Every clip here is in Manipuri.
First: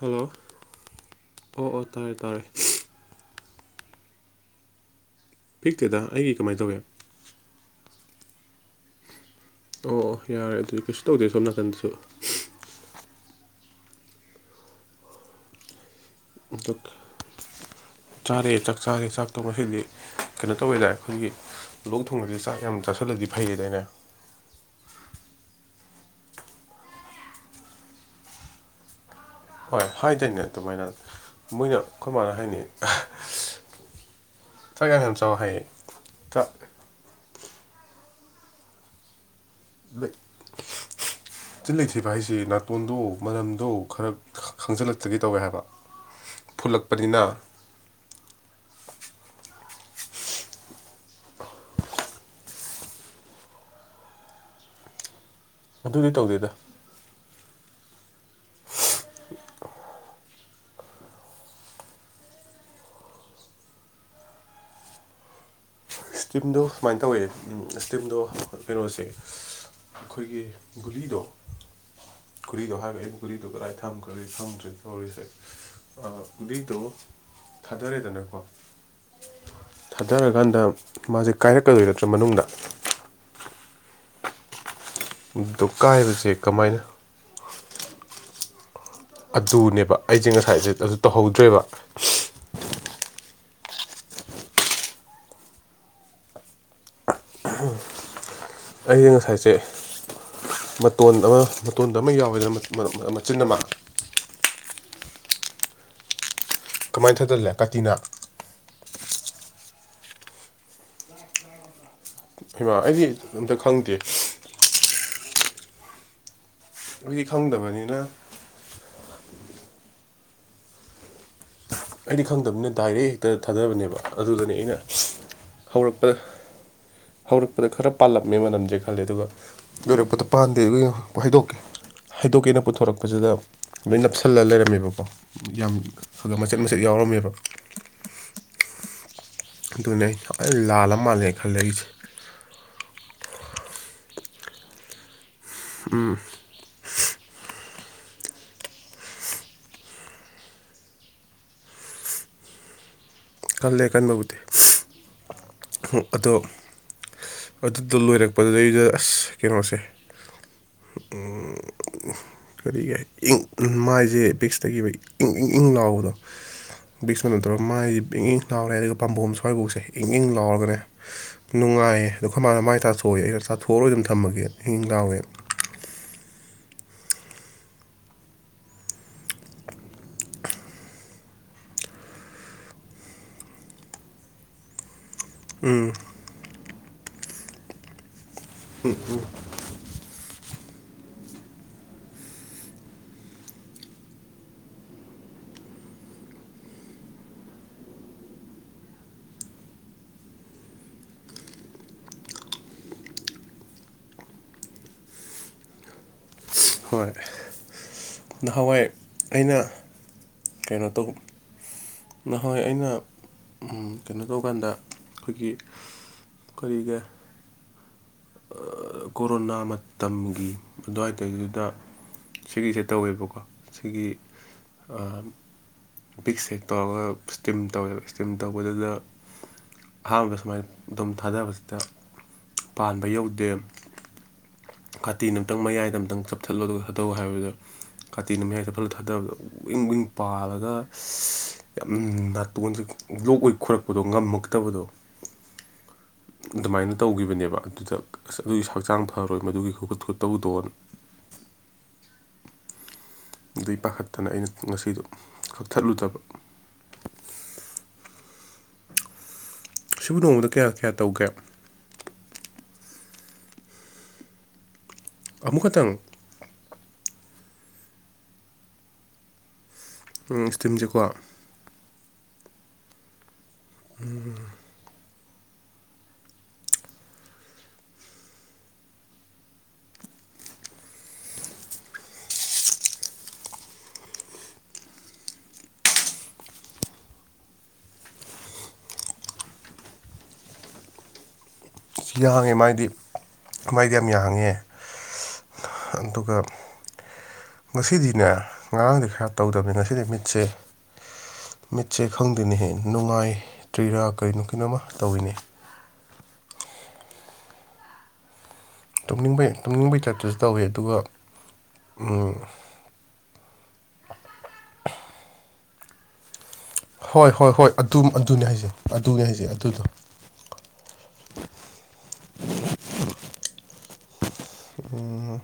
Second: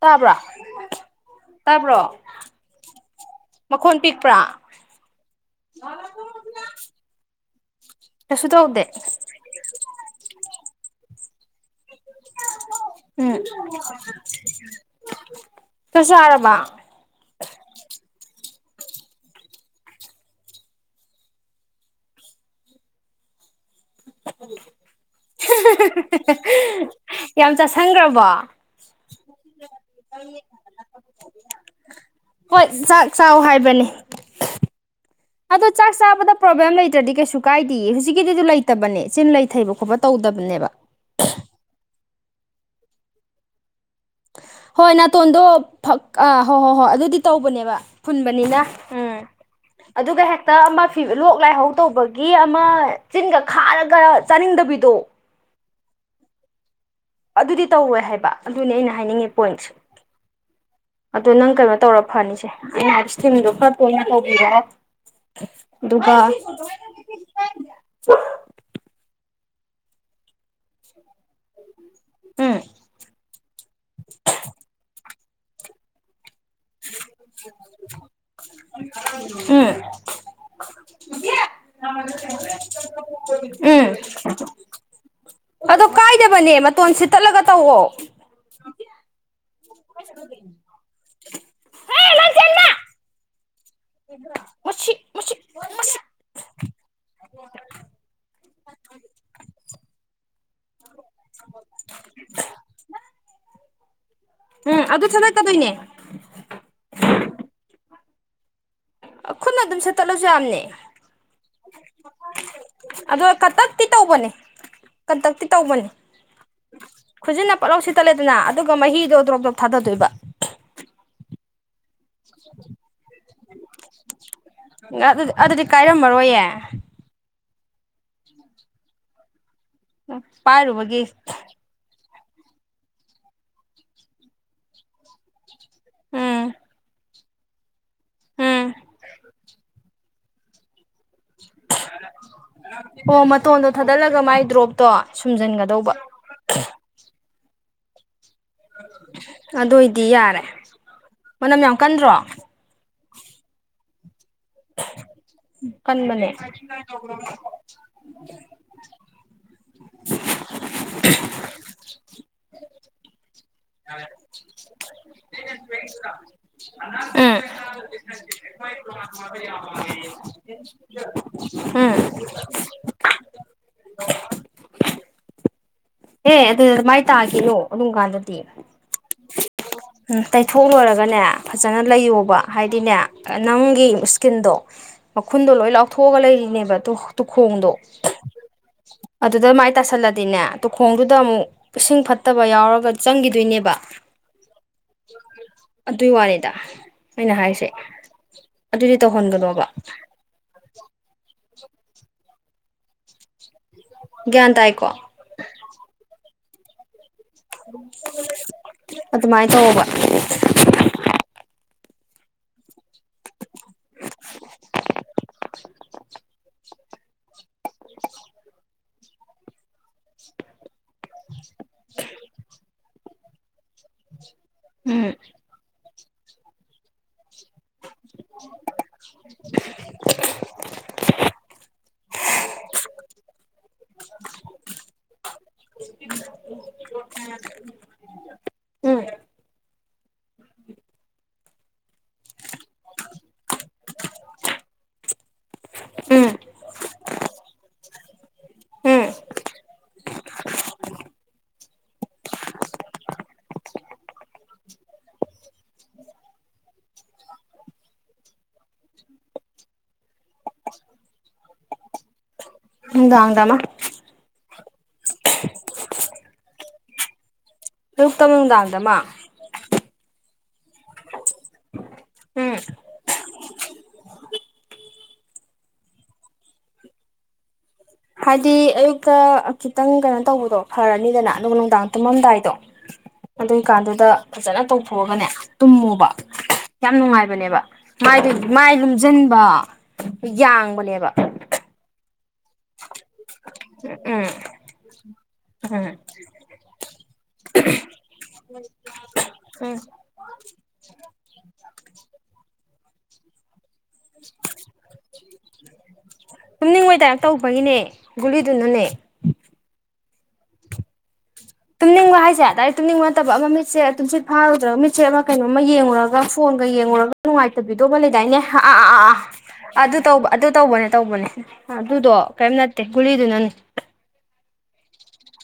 ꯍꯜꯂꯣ ꯇꯥꯕ꯭ꯔꯥ ꯑꯣ ꯑꯣ ꯇꯥꯔꯦ ꯇꯥꯕ꯭ꯔꯣ ꯇꯥꯔꯦ ꯃꯈꯣꯟ ꯄꯤꯛꯄ꯭ꯔꯥ ꯄꯤꯛꯇꯦꯗ ꯑꯩꯒꯤ ꯀꯃꯥꯏꯅ ꯇꯧꯒꯦ ꯀꯩꯁꯨ ꯇꯧꯗꯦ ꯑꯣ ꯑꯣ ꯌꯥꯔꯦ ꯑꯗꯨꯗꯤ ꯀꯩꯁꯨ ꯇꯧꯗꯦ ꯁꯣꯝ ꯅꯥꯀꯟꯗꯁꯨ ꯎꯝ ꯆꯥꯛ ꯆꯥꯔꯕ ꯠꯇꯛ [unintelligible] ꯆꯥꯔꯦ ꯆꯥꯛ ꯆꯥꯔꯦ ꯆꯥꯛꯇꯣ ꯃꯁꯤꯗꯤ ꯀꯩꯅꯣ ꯇꯧꯕꯋꯦꯗ ꯑꯩꯈꯣꯏꯒꯤ ꯂꯣꯛ ꯊꯨꯡꯕꯕꯁꯤꯦ ꯆꯥꯛ ꯌꯥꯝ ꯆꯥꯥꯁꯜꯂꯗꯤ ꯐꯩꯌꯦꯗꯩꯅ [unintelligible] ꯌꯥꯝ ꯆꯥꯁꯤꯟꯈ꯭ꯔꯕꯣ ꯍꯣꯏ ꯍꯥꯏꯗꯣꯏꯅꯦ ꯑꯗꯨꯃꯥꯏꯅ ꯃꯣꯏꯅ ꯑꯩꯈꯔꯃꯅ ꯍꯥꯏꯅꯤ ꯍꯣꯏ ꯆꯥꯛ ꯆꯥꯎ ꯍꯥꯏꯕꯅꯤ ꯊꯣꯏ ꯌꯥꯝ ꯆ ꯆꯥꯎꯋꯦ ꯑꯗꯣ ꯆꯥꯛ ꯆꯥꯕꯗ ꯄ꯭ꯔꯣꯕ꯭ꯂꯦꯝ ꯂꯩꯇ꯭ꯔꯗꯤ ꯀꯩꯁꯨ ꯀꯥꯏꯗꯤꯌꯦ ꯍꯧꯖꯤꯛꯀꯤꯗꯨꯁꯨ ꯂꯩꯇꯕꯅꯦ ꯆꯤꯟ ꯂꯩ ꯊꯩꯕ ꯈꯣꯠꯄ ꯇꯧꯗꯕꯅꯦꯕ ꯆꯤꯜ ꯂꯩ ꯊꯩꯕ ꯍꯥꯏꯁꯤ ꯅꯥꯇꯣꯟꯗꯣ ꯃꯅꯝꯗꯣ ꯈꯔ ꯍꯣꯏ ꯈꯪꯖꯤꯜꯂꯛꯇꯒꯤ ꯇꯧꯋꯦ ꯅꯥꯇꯣꯟꯗꯣ ꯍꯥꯏꯕ ꯑꯥ ꯍꯣꯏ ꯍꯣ ꯍꯣꯏ ꯑꯗꯨꯗꯤ ꯐꯨꯜꯂꯛꯄꯅꯤꯅ ꯇꯧꯕꯅꯦꯕ ꯐꯨꯟꯕꯅꯤꯅ ꯎꯝ ꯑꯗꯨꯒ ꯍꯦꯛꯇ ꯑꯃꯤ ꯂꯣꯛ ꯂꯥꯏꯍꯧ ꯇꯧꯕꯒꯤ ꯑꯃ ꯆꯤꯟꯒ ꯈꯥꯔꯒ ꯆꯥꯅꯤꯡꯗꯕꯤꯗꯣ ꯑꯗꯨꯗꯤ ꯇꯧꯗꯦꯗ ꯑꯗꯨꯗꯤ ꯇꯧꯋꯦ ꯍꯥꯏꯕ ꯑꯗꯨꯅꯤ ꯑꯩꯅ ꯍꯥꯏꯅꯤꯡꯉꯦ ꯄꯣꯏꯟꯁꯦ ꯑꯗꯣ ꯅꯪ ꯀꯩꯅꯣ ꯇꯧꯔ ꯐꯅꯤꯁꯦ ꯑꯦ ꯍꯥꯏ ꯏꯁꯇꯤꯝꯗꯣ ꯈꯔ ꯇꯣꯏꯅ ꯇꯧꯕꯤꯔ ꯏꯁꯇꯤꯝꯗꯣ ꯁꯨꯃꯥꯏꯅ ꯇꯧꯋꯦ ꯏꯁꯇꯤꯝꯗꯣ ꯀꯩꯅꯣꯁꯦ ꯑꯩꯈꯣꯏꯒꯤ ꯒꯨꯂꯤꯗꯣ ꯎꯝ ꯈꯨꯔꯤꯗꯣ ꯍꯥꯏꯈ꯭ꯔ ꯑꯩ ꯈꯨꯔꯤꯗꯣ ꯀꯗꯥꯏ ꯊꯝꯈꯔꯤ ꯊꯝꯗ꯭ꯔꯤ ꯇꯧꯔꯤꯁꯦ ꯕꯤꯛꯇꯣ ꯊꯥꯗꯣꯔꯦꯗꯅꯀꯣ ꯎꯝ ꯊꯥꯗꯔꯀꯥꯟꯗ ꯃꯥꯁꯦ ꯀꯥꯏꯔꯛꯀꯗꯣꯏ ꯅꯠꯇ꯭ꯔꯥ ꯃꯅꯨꯡꯗ ꯎꯝ ꯑꯗꯣ ꯀꯥꯏꯕꯁꯦ ꯀꯥꯏꯗꯕꯅꯦ ꯀꯃꯥꯏꯅ ꯃꯇꯣꯟ ꯁꯤꯠꯇꯠꯂꯒ ꯇꯧꯋꯣ ꯑꯗꯨꯅꯦꯕ ꯑꯩꯁꯦ ꯉꯁꯥꯏꯁꯦ ꯑꯗꯨ ꯇꯧꯍꯧꯗ꯭ꯔꯦꯕ ꯍꯦ ꯁꯤ ꯑꯩꯒꯤ ꯉꯁꯥꯏꯁꯦ ꯃꯇꯣꯟ ꯑꯃ ꯃꯇꯣꯟꯗ ꯑꯃ ꯌꯥꯎꯋꯦꯗꯅ ꯃꯆꯤꯟ ꯑꯃ ꯎꯝ ꯑꯗꯨꯁꯨ ꯆꯠꯥꯏ ꯇꯗꯣꯏꯅꯦ ꯀꯃꯥꯏꯅ ꯊꯗꯜꯂꯦ ꯀꯥꯇꯤꯅꯥ ꯈꯨꯠꯅ ꯑꯗꯨꯝ ꯁꯦꯠꯇꯠꯂꯁꯨ ꯌꯥꯝꯅꯤ ꯑ ꯑꯣ ꯀꯟꯇꯛꯇꯤ ꯈꯪꯗꯦ ꯇꯧꯕꯅꯤ ꯀꯟꯇꯛꯇꯤ ꯇꯧꯕꯅꯤ ꯑꯩꯗꯤ ꯈꯨꯖꯤꯟꯅ ꯄꯣꯠꯂꯧ ꯈꯪꯗꯕꯅꯤꯅ ꯁꯤꯠꯇꯠꯂꯦꯗꯅ ꯑꯗꯨꯒ ꯃꯍꯤꯗꯣ ꯗ꯭ꯔꯣꯞ ꯗ꯭ꯔꯣꯞ ꯊꯥꯗꯗꯣꯏꯕ ꯑꯩꯗꯤ ꯈꯪꯗꯕꯅꯤꯅ ꯗꯥꯏꯔꯦꯛ ꯍꯦꯛꯇ ꯊꯥꯗꯕꯅꯦꯕ ꯑꯗꯨꯗꯅꯤ ꯑꯩꯅ ꯑꯗꯨꯗꯤ ꯑꯗꯨꯗꯤ ꯍꯧꯔꯛꯄ ꯀꯥꯏꯔꯝꯃꯔꯣꯏꯌꯦ ꯍꯧꯔꯛꯄꯗ ꯈꯔ ꯄꯥꯜꯂꯝꯃꯦ ꯃꯅꯝꯁꯦ ꯈꯜꯂꯦ ꯑꯗꯨꯒ ꯌꯣꯏꯔꯛꯄꯗꯣ ꯄꯥꯟꯗꯦ ꯑꯗꯨꯒ ꯄꯥꯏꯔꯨꯕꯒꯤ ꯌꯧꯔꯛꯄ ꯍꯥꯏꯩꯗꯣꯛꯀꯦ ꯍꯥꯏꯩꯗꯣꯛꯀꯦꯅ ꯄꯨꯊꯣꯔꯛꯄꯁꯤꯗ ꯂꯣꯏ ꯅꯞꯁꯤꯜꯂꯒ ꯂꯩꯔꯝꯃꯦꯕꯀꯣ ꯌꯥꯝ ꯎꯝ ꯄꯔꯝꯕ ꯎꯝ ꯑꯗꯨꯅꯦ ꯑꯩ ꯂꯥꯜ ꯃꯥꯜꯂꯦ ꯈꯜꯂꯏꯁꯦ ꯑꯣ ꯃꯇꯣꯟꯗꯣ ꯊꯥꯗꯠꯂꯒ ꯃꯥꯏ ꯗ꯭ꯔꯣꯞꯇꯣ ꯁꯨꯝꯖꯤꯟꯒꯗꯧꯕ ꯑꯗꯨ ꯑꯣꯏꯗꯤ ꯌꯥꯔꯦ ꯃꯅꯝ ꯌꯥꯝ ꯀꯟꯗ꯭ꯔꯣ ꯀꯜꯂ ꯂꯩꯦ ꯀꯥꯟꯅꯕꯒꯨꯦ ꯀꯟꯃꯅꯦ ꯑꯗꯨꯗ ꯂꯣꯏꯔꯛꯄꯗꯨꯗꯩꯗ ꯑꯁ ꯀꯩꯅꯣꯁꯦ ꯀꯔꯤꯒ ꯏꯪ ꯃꯥꯏꯁꯦ ꯕꯤꯛꯁꯇꯒꯤ ꯏꯪ ꯏꯪ ꯏꯪ ꯂꯥꯎꯕꯗꯣ ꯕꯤꯁ ꯎꯝ ꯅꯠꯇ꯭ꯔꯣ ꯃꯥꯏ ꯏꯪ ꯏꯪ ꯂꯥꯎꯔꯦ ꯑꯗꯨꯒ ꯄꯥꯝꯕꯣꯝ ꯁ꯭ꯋꯥꯏꯐꯥꯎꯁꯦ ꯏꯪ ꯏꯪ ꯂꯥꯎꯔꯒꯅꯦ ꯎꯝ ꯅꯨꯡꯉꯥꯏꯌꯦ ꯑꯣ ꯀꯔꯃꯅ ꯃꯥꯏ ꯇꯥꯁꯨ ꯊꯣꯛꯑꯦ ꯑꯩꯩꯅ ꯆꯥꯊꯣꯛꯑꯣꯏ ꯑꯗꯨꯝ ꯊꯝꯃꯒꯦ ꯏꯍꯤꯡ ꯂꯥꯎꯋꯦ ꯑꯦꯦ ꯑꯗꯨꯗ ꯑꯗꯨꯃꯥꯏꯅ ꯇꯥꯈꯤꯅꯣ ꯑꯗꯨꯝ ꯀꯥꯟꯗꯗꯤ ꯇꯩꯊꯣꯛ ꯂꯣꯏꯔꯒꯅꯦ ꯐꯖꯅ ꯂꯩꯌꯣꯕ ꯍꯥꯏꯗꯤꯅꯦ ꯅꯪꯒꯤ ꯏꯁꯀꯤꯟꯗꯣ ꯃꯈꯨꯟꯗꯣ ꯂꯣꯏ ꯂꯥꯎꯊꯣꯛꯑꯒ ꯂꯩꯔꯤꯅꯦꯕ ꯇꯨꯈꯣꯡꯗꯣ ꯑꯗꯨꯗ ꯃꯥꯏ ꯇꯥꯁꯜꯂꯗꯤꯅꯦ ꯇꯨꯈꯣꯡꯗꯨꯗ ꯑꯃꯨꯛ ꯏꯁꯤꯡ ꯐꯠꯇꯕ ꯌꯥꯎꯔꯒ ꯆꯪꯈꯤꯗꯣꯏꯅꯦꯕ ꯑꯗꯨꯏ ꯋꯥꯦꯗ ꯑꯩꯅ ꯍꯥꯏꯔꯤꯁꯦ ꯑꯗꯨꯗꯤ ꯇꯧꯍꯟꯒꯅꯣꯕ ꯒ꯭ꯌꯥꯟ ꯇꯥꯏꯀꯣ ꯍꯣꯏ ꯅꯍꯥꯟꯋꯥꯏ ꯑꯗꯨꯃꯥꯏꯅ ꯑꯩꯅ ꯇꯧꯕ ꯀꯩꯅꯣ ꯇꯧꯕ ꯅꯍꯣꯏ ꯑꯩꯅ ꯀꯩꯅꯣ ꯇꯧꯀꯥꯟꯗ ꯑꯩꯈꯣꯏꯒꯤ ꯈꯔꯤꯒꯦ [inaudible] ꯀꯣꯔꯣꯅꯥ ꯃꯇꯝꯒꯤ ꯑꯗꯨꯋꯥꯏ ꯇꯗꯨꯗ ꯁꯤꯒꯤꯁꯦ ꯇꯧꯋꯦꯕꯀꯣ ꯁꯤꯒꯤ ꯑ ꯎꯝ ꯁ ꯇ ꯏꯁꯇꯤꯝ ꯇꯧꯋꯦꯕ ꯏꯁꯇꯤꯝ ꯇꯧꯕꯗꯨꯗ ꯑꯍꯥꯟꯕꯗ ꯁꯨꯃꯥꯏꯅ ꯑꯗꯨꯝ ꯊꯥꯗꯕꯁꯤꯗ ꯄꯥꯟꯕ ꯌꯧꯗꯦ ꯈꯥꯇꯤ ꯑꯃꯨꯛꯇꯪ ꯃꯌꯥꯏꯗ ꯑꯃꯨꯛꯇꯪ ꯆꯞꯊꯠꯂꯣ ꯊꯥꯠꯇꯧ ꯍꯥꯏꯕꯗ ꯀꯥꯇꯤ ꯅꯨꯃꯤꯌꯥꯗ ꯐꯂ ꯎꯝ ꯊꯥꯗꯕꯗ ꯎꯋꯤꯡ ꯎꯋꯤꯡ ꯄꯥꯜꯂꯒ ꯌꯥꯝ ꯅꯥꯇꯣꯟꯁꯦ ꯂꯣꯛ ꯑꯣꯏ ꯈꯣꯏꯔꯛꯄꯗꯣ ꯉꯝꯃꯛꯇꯕꯗꯣ ꯎꯝ ꯑꯗꯨꯃꯥꯏꯅ ꯇꯧꯈꯤꯕꯅꯦꯕ ꯑꯗꯨꯗ ꯑꯁ ꯑꯗꯨꯒꯤ ꯍꯛꯆꯥꯡ ꯎꯝ ꯐꯔꯣꯏ ꯃꯗꯨꯒꯤ ꯈꯣꯄꯠ ꯈꯣꯠꯇꯕꯨꯗꯣꯟ ꯑꯗꯨꯗꯩ ꯄꯥꯈꯠꯇꯅ ꯑꯩꯅ ꯉꯁꯤꯗꯣ ꯀꯛꯊꯠꯂꯨꯗꯕ ꯁꯤꯕꯨ ꯅꯣꯡꯃꯗ ꯀꯌꯥ ꯀꯌꯥ ꯇꯧꯒꯦ ꯎꯗꯥꯎꯥꯡꯗꯃ ꯑꯃꯨꯛ ꯈꯛꯇꯪ ꯑꯌꯨꯛꯇ ꯅꯨꯡꯗꯥꯡꯗ ꯃꯥ ꯏꯁꯇꯤꯝꯁꯦꯀꯣ ꯎꯝ ꯎꯕꯤ ꯍꯥꯏꯗꯤ ꯑꯌꯨꯛꯇ ꯈꯤꯇꯪ ꯀꯩꯅꯣ ꯇꯧꯕꯗꯣ ꯐꯔꯅꯤꯗꯅ ꯑꯗꯨꯒ ꯅꯨꯡꯗꯥꯡ ꯇꯨꯝꯃꯝꯗꯥꯏꯗꯣ ꯑꯗꯨꯏꯀꯥꯟꯗꯨꯗ ꯐꯖꯅ ꯇꯧꯊꯣꯛꯑꯒꯅꯦ ꯇꯨꯝꯃꯨꯕ ꯌꯥꯝ ꯅꯨꯡꯉꯥꯏꯕꯅꯦꯕ ꯃꯥꯏꯗꯨ ꯃꯥꯏ ꯂꯨꯝꯁꯤꯟꯕ ꯌꯥꯡꯕꯅꯦꯕ ꯁꯤ ꯌꯥ ꯍꯥꯡꯉꯤ ꯃꯥꯗꯤ ꯃꯥꯏꯗꯤ ꯌꯥꯝ ꯎꯝ ꯌꯥꯡꯉꯦ ꯎꯝ ꯑꯗꯨꯒ ꯉꯁꯤꯗꯤꯅꯦ ꯉꯔꯥꯡꯗꯤ ꯈꯔ ꯇꯧꯗꯕꯅꯤ ꯎꯝ ꯉꯁꯤꯗꯤ ꯃꯤꯠꯁꯦ ꯃꯤꯠꯁꯦ ꯈꯪꯗꯦꯅꯦꯍꯦ ꯅꯨꯡꯉꯥꯏꯇ꯭ꯔꯤꯔꯥ ꯀꯩꯅꯣ ꯀꯩꯅꯣꯃ ꯇꯧꯏꯤꯅꯦ ꯇꯨꯝꯅꯤꯡꯉꯇꯥꯔ ꯇꯧꯕꯒꯤꯅꯦ ꯒꯨꯂꯤꯗꯨꯅꯅꯦ ꯇꯨꯝꯅꯤꯡꯕꯩ ꯇꯨꯝꯅꯤꯡꯕꯩꯇꯠꯇꯨꯁꯨ ꯇꯧꯋꯤ ꯑꯗꯨꯒ ꯇꯨꯝꯅꯤꯡꯕ ꯍꯥꯏꯁꯦ ꯑꯗꯥꯏ ꯇꯨꯝꯅꯤꯡꯕ ꯅꯠꯇꯕ ꯑꯃ ꯃꯤꯠꯁꯦ ꯇꯨꯝꯆꯠ ꯐꯥꯔꯨꯗ꯭ꯔꯒ ꯃꯤꯠꯁꯦꯠ ꯑꯃ ꯀꯩꯅꯣ ꯑꯃ ꯌꯦꯡꯉꯨꯔꯒ ꯐꯣꯟꯒ ꯌꯦꯡꯉꯨꯔꯒ ꯍꯣꯏ ꯍꯣꯏ ꯍꯣꯏ ꯅꯨꯡꯉꯥꯏꯇꯕꯤꯗꯧꯕ ꯑꯗꯨꯝ ꯂꯩꯗꯥꯏꯅꯦ ꯑꯗꯨꯅꯦ ꯍꯥꯏꯁꯦ ꯑꯥ ꯑꯥ ꯑꯥ ꯑꯗꯨꯅꯦ ꯍꯥꯏꯁꯦ ꯑꯗꯨꯗꯣ ꯑꯗꯨ ꯇꯧꯕ ꯑꯗꯨ ꯇꯧꯕꯅꯦ ꯇꯧꯕꯅꯦ ꯑꯗꯨꯗꯣ ꯀꯔꯤꯝ ꯅꯠꯇꯦ ꯒꯨꯂꯤꯗꯨꯅꯅꯦ ꯎ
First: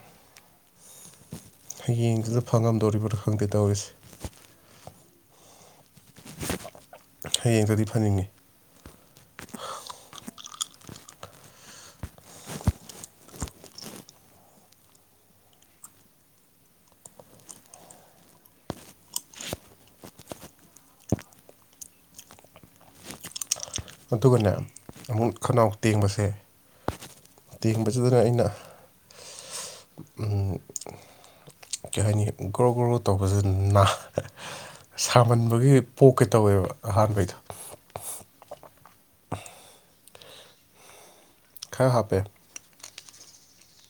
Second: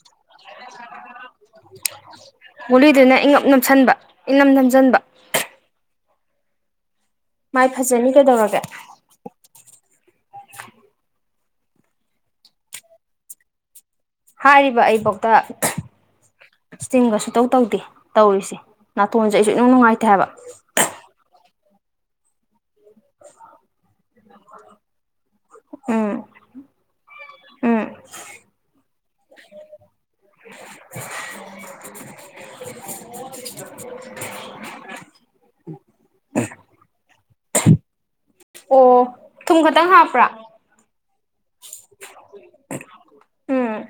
ꯍꯌꯦꯡꯁꯤꯗ ꯐꯪꯉꯝꯗꯣꯔꯤꯕꯗꯨꯣ ꯈꯪꯗꯦ ꯇꯧꯔꯤꯁꯦ ꯏꯅꯝꯊꯟꯖꯟꯕ ꯃꯥꯏ ꯍꯌꯦꯡꯗꯗꯤ ꯐꯖꯅꯤ ꯐꯅꯤꯡꯉꯤ ꯀꯩꯗꯧꯔꯒꯦ ꯍꯥꯏꯔꯤꯕ ꯑꯩꯕꯧꯇ ꯏꯁꯇꯤꯝꯒ ꯁꯨꯡꯇꯧ ꯇꯧꯗꯦ ꯇꯧꯔꯤꯁꯦ ꯅꯥꯇꯣꯟꯁꯦ ꯑꯩꯁꯨ ꯏꯅꯨꯡ ꯅꯨꯡꯉꯥꯏꯇꯦ ꯍꯥꯏꯕ ꯑꯗꯨꯒꯅꯦ ꯑꯃꯨꯛ ꯈꯅꯥꯎ ꯎꯝ ꯇꯦꯡꯕꯁꯦ ꯎꯝ ꯇꯦꯡꯕꯁꯤꯗꯅꯦ ꯑꯩꯅ ꯀꯩ ꯍꯥꯏꯅꯤ ꯒ꯭ꯔꯣ ꯒ꯭ꯔꯣ ꯇꯧꯕꯁꯤ ꯅꯥ ꯁꯥꯃꯟꯕꯒꯤ ꯄꯣꯛꯀꯦ ꯇꯧꯋꯦꯕ ꯑꯍꯥꯟꯕꯩꯗꯣ ꯑꯣ ꯊꯨꯝ ꯈꯛꯇꯪ ꯍꯥꯞꯄ꯭ꯔꯥ ꯈꯔ ꯍꯥꯞꯄꯦ ꯎꯝ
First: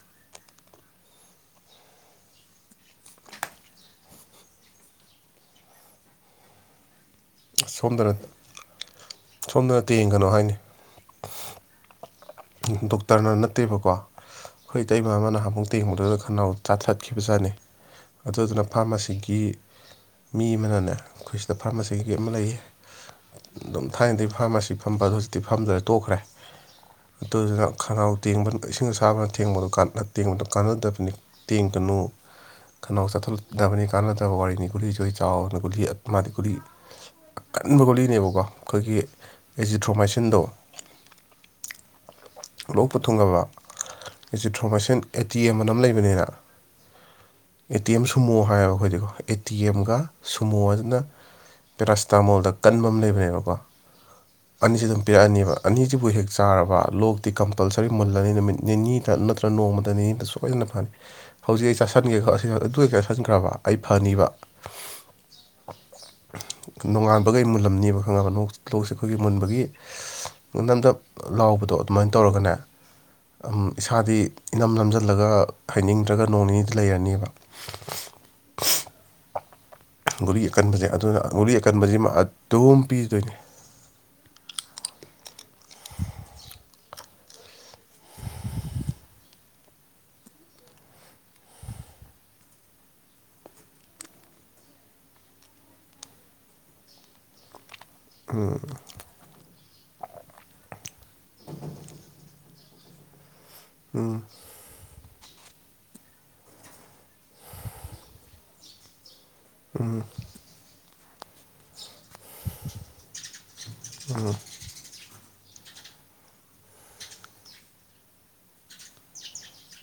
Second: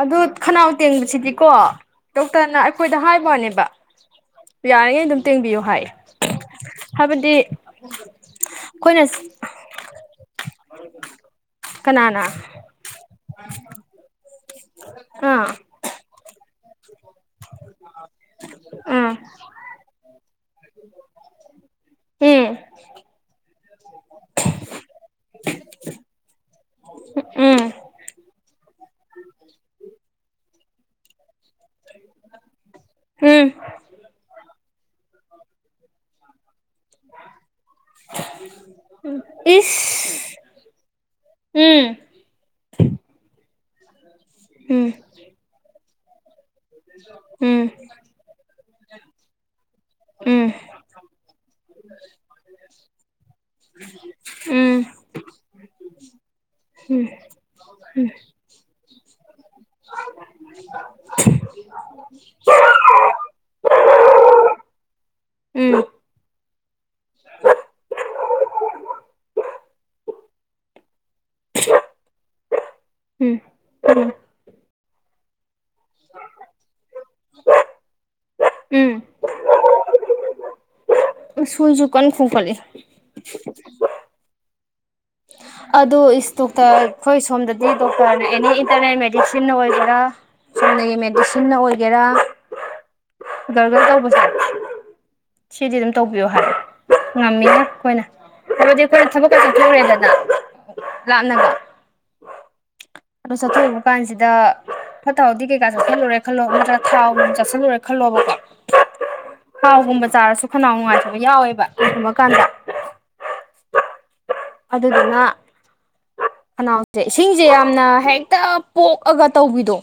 ꯑꯗꯨꯗ ꯈꯅꯥꯎ ꯇꯦꯡꯕꯁꯤꯗꯤꯀꯣ ꯗꯣꯛꯇꯔꯅ ꯑꯩꯈꯣꯏꯗ ꯍꯥꯏꯕꯅꯦꯕ ꯌꯥꯔꯤꯉꯩ ꯑꯗꯨꯝ ꯇꯦꯡꯕꯤꯌꯨ ꯍꯥꯏ ꯍꯥꯏꯕꯗꯤ ꯁꯣꯝꯗꯅ ꯑꯩꯈꯣꯏꯅ ꯁꯣꯝꯗꯅ ꯇꯦꯡꯒꯅꯣ ꯍꯥꯏꯅꯤ ꯀꯅꯥꯅ ꯇꯔꯅꯔ ꯅꯠꯇꯦꯕꯀꯣ ꯑꯩꯈꯣꯏ ꯏꯇꯩꯃ ꯑꯃꯅ ꯑꯥ ꯍꯥꯃꯨꯛ ꯇꯦꯡꯉꯨꯗꯗ ꯈꯟꯅ ꯇꯥꯊꯠꯈꯤꯕꯖꯥꯠꯅꯤ ꯑꯗꯨꯗꯨꯅ ꯑꯥ ꯐꯥꯔꯃꯥꯁꯤꯒꯤ ꯃꯤ ꯑꯃꯅꯅꯦ ꯑꯩꯈꯣꯏꯁꯤꯗ ꯐꯥꯔꯃꯥꯁꯤ ꯀꯞ ꯑꯃ ꯎꯝ ꯂꯩꯌꯦ ꯑꯗꯨꯝ ꯊꯥꯏꯅꯗꯒꯤ ꯐꯥꯔꯃꯥꯁꯤ ꯐꯝꯕꯗꯣ ꯍꯧꯖꯤꯛꯇꯤ ꯐꯝꯗ꯭ꯔꯦ ꯇꯣꯛꯈ꯭ꯔꯦ ꯑꯗꯨꯗꯨꯅ ꯎꯝ ꯈꯅꯥꯎ ꯇꯦꯡꯕꯅ ꯏꯁꯤꯡ ꯑꯁꯥꯕꯅ ꯊꯦꯡꯕꯗ ꯇꯦꯡꯕꯗ ꯀꯥꯟꯅꯗꯕꯅꯤ ꯇꯦꯡꯀꯅꯨ ꯈꯅꯥꯎ ꯎꯝ ꯆꯠꯊꯣꯛꯂꯛꯅꯕꯅꯤ ꯀꯥꯟꯅ ꯇꯕ ꯋꯥꯔꯤꯅꯤ ꯒꯨꯂꯤ ꯑꫭꯏ ꯆꯥꯎꯑꫭꯅ ꯒꯨꯂꯤ ꯑ ꯃꯥꯗꯤꯀꯒꯨꯂꯤ ꯑꯀꯟꯕꯒꯨꯂꯤꯅꯦꯕꯀꯣ ꯑꯩꯈꯣꯏꯒꯤ ꯏꯁ ꯑꯦꯖꯤꯊ꯭ꯔꯣꯃꯥꯏꯁꯤꯟꯗꯣ ꯎꯝ ꯂꯣꯛꯄꯨ ꯊꯨꯡꯉꯅꯕ ꯎꯝ ꯑꯁꯤꯇꯔꫭꯃꯥꯏꯁꯤꯟ ꯑꯦ ꯇꯤ ꯑꯃꯅ ꯑꯃ ꯂꯩꯕꯅꯤꯅ ꯎꯝ ꯁꯨꯃꯣ ꯍꯥꯏꯌꯦꯕ ꯑꯩꯈꯣꯏꯗꯤꯀꯣ ꯑꯦ ꯇꯤ ꯑꯝꯒ ꯎꯝ ꯁꯨꯃꯣ ꯑꯗꯨꯅ ꯄꯦꯔꯥꯁꯤꯇꯥꯃꯣꯜꯗ ꯀꯟꯕ ꯑꯃ ꯂꯩꯕꯅꯦꯕꯀꯣ ꯑꯅꯤꯁꯤꯗꯨꯝ ꯄꯤꯔꯛꯑꯅꯦꯕ ꯑꯅꯤꯁꯤꯕꯨ ꯍꯦꯛ ꯆꯥꯔꯕ ꯂꯣꯛꯇꯤ ꯀꯝ ꯄꯜꯁꯔꯤ ꯃꯨꯜꯂꯅꯤ ꯅꯨꯃꯤꯠ ꯅꯤꯅꯤꯗ ꯅꯠꯇꯒ ꯅꯣꯡꯃꯗ ꯅꯤꯅꯤꯗ ꯁꫭꯏꯗꯅ ꯐꯅꯤ ꯍꯧꯖꯤꯛ ꯑꯩ ꯆꯥꯥꯁꯟꯒꯦ ꯑꯗꯨ ꯑꯩ ꯆꯥꯁꯤꯟꯈ꯭ꯔꯕ ꯑꯩ ꯐꯅꯤꯕ ꯎꯝ ꯎꯝ ꯅꯣꯡꯉꯥꯟꯕꯉ ꯃꯨꯜꯂꯝꯅꯦꯕ ꯈꯪꯉꯕ ꯂꫭꯛꯁꯦ ꯑꯩꯈꯣꯏꯒꯤ ꯃꯨꯟꯕꯒꯤ ꯅꯞ ꯅꯞ ꯂꯥꯎꯕꯗꯣ ꯑꯗꯨꯃꯥꯏꯅ ꯇꯧꯔꯒꯅꯦ ꯎꯝ ꯏꯁꯥꯗꯤ ꯏꯅꯝ ꯅꯝꯖꯜꯂꯒ ꯍꯥꯏꯅꯤꯡꯗ꯭ꯔꯒ ꯅꯣꯡ ꯅꯤꯗꯤ ꯂꯩꯔꯅꯦꯕ ꯎꯝ ꯒꯨꯂꯤ ꯑꯀꯟꯕꯁꯦ ꯑꯗꯨꯅ ꯒꯨꯂꯤ ꯁꯨꯏꯁꯨ ꯑꯀꯟꯕꯁꯤꯃ ꯀꯟꯅ ꯈꯣꯡꯀꯠꯂꯤ ꯑꯗꯨꯝ ꯄꯤꯗꯣꯏꯅꯦ [inaudible] ꯑꯗꯨ ꯏꯁꯇꯣꯛꯇ ꯑꯩꯈꯣꯏ ꯁꯣꯝꯗꯗꯤ ꯗꫭꯛꯇ ꯑꯦꯅꯤ ꯏꯟꯇꯔ ꯃꯦꯗꯤꯁꯤꯟꯅ ꯑꯣꯏꯒꯦꯔꯥ ꯆꯨꯝꯅꯒꯤ ꯃꯦꯗꯤꯁꯤꯟꯅ ꯑꯣꯏꯒꯦꯔꯥ ꯒꯔꯒꯜ ꯇꯧꯕꯁꯦ ꯁꯤꯗꯤ ꯑꯗꯨꯝ ꯇꯧꯕꯤꯌꯣ ꯍꯥꯏꯌꯦ ꯉꯝꯃꯤꯒꯩ ꯑꯩꯈꯣꯏꯅ ꯍꯥꯏꯕꯗꯤ ꯑꯩꯈꯣꯏꯅ ꯊꯕꯛꯀ ꯆꯠꯊꫭꯛꯎꯔꯦꯗꯅ ꯂꯥꯞꯅ ꯑꯗꯣ ꯆꯠꯊꯣꯛꯎꯕ ꯀꯥꯟꯁꯤꯗ ꯐꯠꯇ ꯍꯥꯎꯗꯤ ꯀꯩꯀꯥ ꯆꯥꯁꯤꯜꯂꯨꯔꯦ ꯈꯜꯂꯣ ꯅꯠꯇ꯭ꯔ ꯊ꯭ꯔꯥꯎꯛ ꯆꯠꯁꯤꯜꯂꯨꯔꯦ ꯈꯜꯂꯣꯕꯀꯣ ꯊꯥꯎꯒꯨꯝꯕ ꯆꯥꯔꯁꯨ ꯈꯅꯥꯎ ꯅꯨꯡꯉꯥꯏꯇꯕ ꯌꯥꯎꯋꯦꯕ ꯀꯩꯒꯨꯝꯕ ꯀꯥꯟꯗ ꯎꯝ ꯑꯗꯨꯗꯨꯅ ꯈꯅꯥꯎꯖꯦ ꯏꯁꯤꯡꯖꯦ ꯌꯥꯝꯅ ꯍꯦꯛꯇ ꯄꯣꯛꯑꯒ ꯇꯧꯕꯤꯗꯣ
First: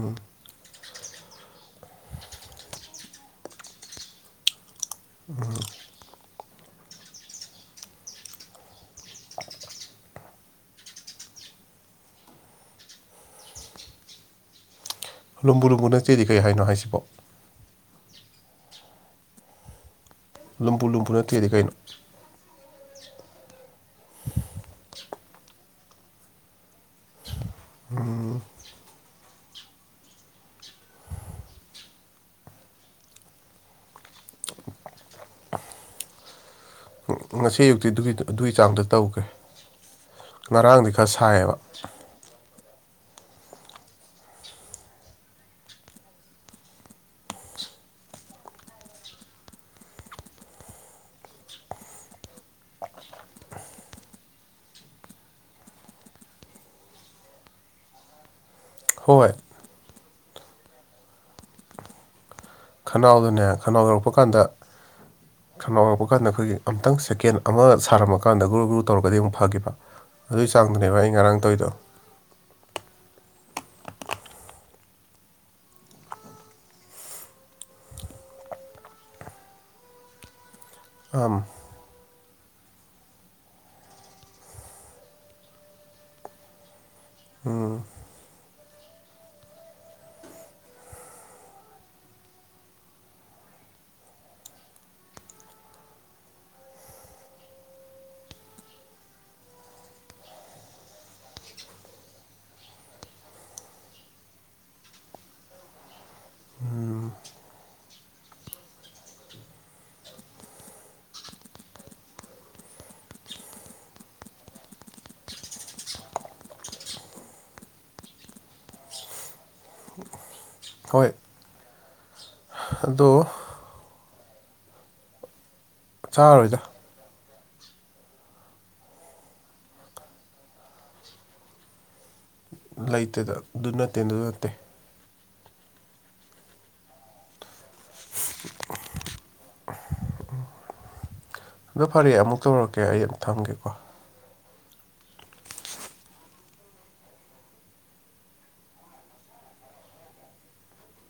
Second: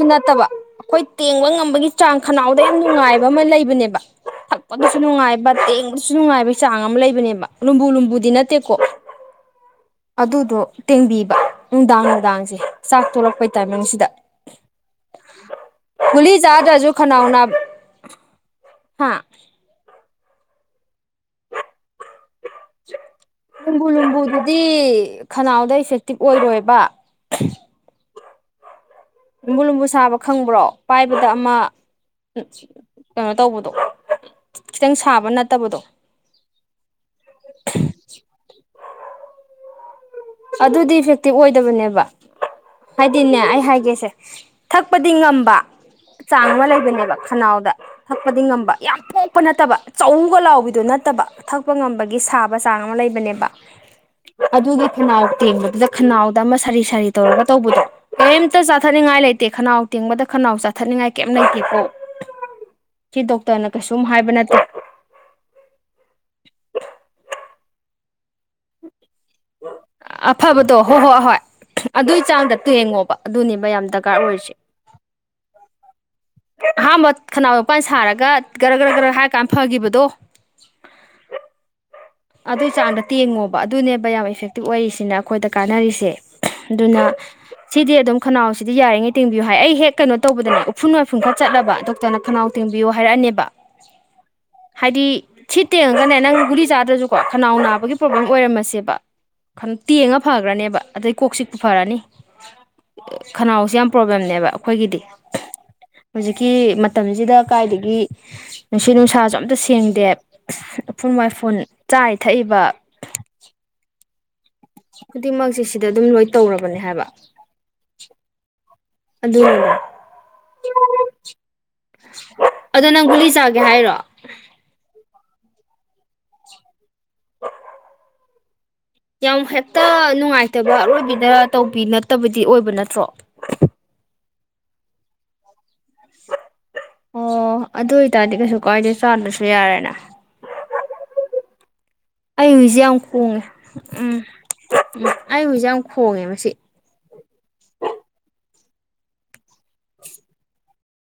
ꯑ ꯅꯠꯇꯕ ꯑꯩꯈꯣꯏ ꯇꯦꯡꯕ ꯉꯝꯕꯒꯤ ꯆꯥꯡ ꯈꯅꯥꯎꯗ ꯌꯥꯝ ꯅꯨꯡꯉꯥꯏꯕ ꯑꯃ ꯂꯩꯕꯅꯦꯕ ꯊꯛꯄꯗꯁꯨ ꯅꯨꯡꯉꯥꯏꯕ ꯇꯦꯡꯕꯁꯨ ꯁꯨ ꯅꯨꯡꯉꯥꯏꯕꯒꯤ ꯆꯥꯡ ꯑꯃ ꯂꯩꯕꯅꯦꯕ ꯂꯨꯝꯕꯨ ꯂꯨꯝꯕꯨꯗꯤ ꯅꯠꯇꯦꯀꯣ ꯑꯗꯨꯗꯣ ꯇꯦꯡꯕꯤꯕ ꯅꯨꯡꯗꯥꯡ ꯅꯨꯡꯗꯥꯡꯖꯦ ꯆꯥꯛ ꯇꫭꯛꯂꯛꯄꯩ ꯇꯥꯏꯃꯤꯡꯁꯤꯗ ꯂꯨꯝꯕꯨ ꯂꯨꯝꯕꯨ ꯅꯠꯇꯦꯗꯤ ꯀꯩ ꯒꯨꯂꯤꯖ ꯍꯥꯏꯅꯣ ꯆꯥꯗ꯭ꯔꯖꯨ ꯍꯥꯏꯁꯤꯕꯣ ꯈꯅꯥꯎꯅꯥ ꯍꯥ ꯂꯝꯕꯨ ꯂꯨꯝꯕꯨ ꯅꯠꯇꯦꯗꯤ ꯀꯩꯅꯣ ꯅꯨꯝꯕꯨ ꯂꯨꯝꯕꯨꯗꯨꯗꯤ ꯈꯅꯥꯎꯗ ꯏꯐꯦꯛꯇꯤꯞ ꯑꯣꯏꯔꯣꯏꯕ ꯎꯝ ꯂꯨꯝꯕꯨ ꯂꯨꯝꯕꯨ ꯁꯥꯕ ꯈꯪꯕ꯭ꯔꯣ ꯄꯥꯏꯕꯗ ꯑꯃ ꯀꯩꯅꯣ ꯇꯧꯕꯗꯣ ꯈꯤꯇꯪ ꯁꯥꯕ ꯅꯠꯇꯕꯗꯣ ꯎ ꯉꯁꯤ ꯑꯌꯨꯛꯇꯤ ꯑꯗꯨꯒꯤ ꯑꯗꯨꯒꯤ ꯆꯥꯡꯗ ꯇꯧꯒꯦ ꯑꯗꯨꯗꯤ ꯏꯐꯦꯛꯇꯤꯚ ꯑꯣꯏꯗꯕꯅꯦꯕ ꯍꯥꯏꯗꯤꯅꯦ ꯑꯩ ꯍꯥꯏꯒꯦꯁꯦ ꯊꯛꯄꯗꯤ ꯉꯝꯕ ꯆꯥꯡ ꯑꯃ ꯂꯩꯕꯅꯦꯕ ꯈꯅꯥꯎꯗ ꯊꯛꯄꯗꯤ ꯉꯝꯕ ꯌꯥꯝ ꯄꯣꯛꯄ ꯅꯠꯇꯕ ꯆꯧꯒ ꯂꯥꯎꯕꯤꯗꯨ ꯅꯠꯇꯕ ꯊꯛꯄ ꯉꯝꯕꯒꯤ ꯁꯥꯕ ꯕꯆꯥꯡ ꯑꯃꯂꯩꯕꯅꯦꯕ ꯑꯗꯨꯒꯤ ꯈꯅꯥꯎ ꯇꯦꯡꯕꯗꯨꯗ ꯈꯅꯥꯎꯗ ꯑꯃ ꯁꯥꯔꯤ ꯁꯥꯔꯤ ꯇꯧꯔꯒ ꯇꯧꯕꯗꯣ ꯀꯔꯤꯝꯇ ꯆꯥꯊꯠꯅꯤꯡꯉꯥꯏ ꯍꯣꯏ ꯂꯩꯇꯦ ꯈꯅꯥꯎ ꯇꯦꯡꯕꯗ ꯈꯅꯥꯎ ꯆꯥꯊꯠꯅꯤꯡꯉꯥꯏ ꯀꯩꯝ ꯂꯩꯇꯦꯀꯣ ꯁꯤ ꯈꯅꯥꯎꯗꯅꯦ ꯗꯣꯛꯇꯔꯅ ꯈꯅꯥꯎ ꯀꯩꯁꯨꯝ ꯌꯧꯔꯛꯄ ꯍꯥꯏꯕ ꯀꯥꯟꯗ ꯅꯠꯇꯦ ꯈꯅꯥꯎ ꯑꯣꯏꯕꯀꯥꯟꯗ ꯑꯩꯈꯣꯏꯒꯤ ꯑꯃꯨꯛꯇꯪ ꯁꯦꯀꯦꯟ ꯑꯃ ꯁꯥꯔꯝꯃꯀꯥꯟꯗ ꯒ꯭ꯔꯨ ꯒ꯭ꯔꯨ ꯇꯧꯔꯒꯗꯤ ꯑꯃꯨꯛ ꯐꯒꯤꯕ ꯑꯗꯨꯏ ꯆꯥꯡꯗꯅꯦꯕ ꯑꯩ ꯉꯔꯥꯡ ꯇꯧꯏꯗꯣ ꯑꯗꯨꯏꯒꯤ ꯆꯥꯡꯗ ꯇꯦꯡꯉꯣꯕ ꯑꯗꯨꯅꯤꯕ ꯌꯥꯝ ꯗꯔꯀꯥꯔ ꯑꯣꯏꯔꯤꯁꯦ ꯑꯍꯥꯟꯕ ꯈꯅꯥꯎ ꯃꯄꯥꯟ ꯁꯥꯔꯒ ꯒ꯭ꯔ ꯒ꯭ꯔ ꯒ꯭ꯔ ꯍꯥꯏꯔ ꯀꯥꯟ ꯐꯒꯤꯈꯤꯕꯗꯣ ꯑꯝ ꯑꯗꯨꯏ ꯆꯥꯡꯗ ꯇꯦꯡꯉꯣꯕ ꯑꯗꯨꯅꯦꯕ ꯌꯥꯝ ꯏꯐꯦꯛꯇꯤꯞ ꯑꯣꯏꯔꯤꯁꯤꯅ ꯑꯩꯈꯣꯏꯗ ꯀꯥꯟꯅꯔꯤꯁꯦ ꯑꯗꯨꯅ ꯁꯤꯗꯤ ꯑꯗꯨꯝ ꯈꯅꯥꯎꯁꯤꯗꯤ ꯌꯥꯔꯤꯉꯩ ꯇꯦꯡꯕꯤꯌꯨ ꯍꯥꯏ ꯑꯩ ꯍꯦꯛ ꯀꯩꯅꯣ ꯇꯧꯕꯗꯅ ꯎꯐꯨꯟ ꯋꯥꯏꯐꯨꯟꯈꯛ ꯆꯠꯂꯕ ꯗꯣꯛꯇꯔꯅ ꯈꯅꯥꯎ ꯇꯦꯡꯕꯤꯌꯨ ꯍꯥꯏꯔꯛꯑꯅꯦꯕ ꯍꯥꯏꯗꯤ ꯁꯤ ꯇꯦꯡꯉꯒꯅꯦ ꯅꯪ ꯒꯨꯔꯤ ꯆꯥꯗ꯭ꯔꯁꯨ ꯀꯣ ꯈꯅꯥꯎ ꯅꯥꯕꯒꯤ ꯄ꯭ꯔꯣꯕ꯭ꯂꯦꯝ ꯑꯣꯏꯔꯝꯃꯁꯦꯕ ꯇꯦꯡꯉ ꯐꯈ꯭ꯔꯅꯦꯕ ꯑꯗꯩ ꯀꯣꯛ ꯆꯤꯛꯄ ꯐꯔꯅꯤ ꯈꯅꯥꯎꯁꯦ ꯌꯥꯝ ꯄ꯭ꯔꯣꯕ꯭ꯂꯦꯝꯅꯦꯕ ꯑꯩꯈꯣꯏꯒꯤꯗꯤ ꯍꯧꯖꯤꯛꯀꯤ ꯃꯇꯝꯁꯤꯗ ꯀꯥꯏꯗꯒꯤ ꯅꯨꯡꯁꯤꯠ ꯅꯨꯡꯁꯥꯁꯨ ꯑꯝꯇ ꯁꯦꯡꯗꯦ ꯎꯐꯨꯜ ꯋꯥꯏꯐꯨꯜ ꯆꯥꯔꯤ ꯊꯛꯏꯕ ꯈꯨꯗꯤꯡꯃꯛꯁꯦ ꯁꯤꯗ ꯑꯗꯨꯝ ꯂꯣꯏ ꯇꯧꯔꯕꯅꯦ ꯍꯥꯏꯕ ꯑꯗꯨ ꯍꯣꯏ ꯑꯗꯣ ꯅꯪ ꯒꯨꯂꯤ ꯆꯥꯒꯦ ꯍꯥꯏꯔꯣ ꯆꯥꯔꯔꯣꯏꯗ ꯌꯥꯝ ꯍꯦꯛꯇ ꯅꯨꯡꯉꯥꯏꯇꯕ ꯑꯔꯣꯏꯕꯤꯗ ꯇꯧꯕꯤ ꯅꯠ ꯇꯕꯗꯤ ꯑꯣꯏ ꯂꯩꯇꯦꯗ ꯑꯗꯨ ꯅꯠꯇꯦ ꯑꯗꯨ ꯅꯠꯇꯦ ꯑꯣ ꯑꯗꯨ ꯑꯣꯏꯇꯥꯔꯗꯤ ꯀꯩꯁꯨ ꯀꯥꯏꯗꯦ ꯆꯥꯟꯗꯁꯨ ꯌꯥꯔꯦꯅ ꯑꯗꯣ ꯐꯔꯦ ꯑꯃꯨꯛ ꯍꯨꯏꯁꯦ ꯇꯧꯔꯛꯀꯦ ꯌꯥꯝ ꯑꯩ ꯑꯃꯝ ꯈꯣꯡꯉꯦ ꯊꯝꯒꯦꯀꯣ ꯎꯝ ꯎꯝ ꯑꯩ ꯍꯧꯁꯛ ꯌꯥꯝ ꯈꯣꯡꯉꯦ ꯃꯁꯤ ꯑ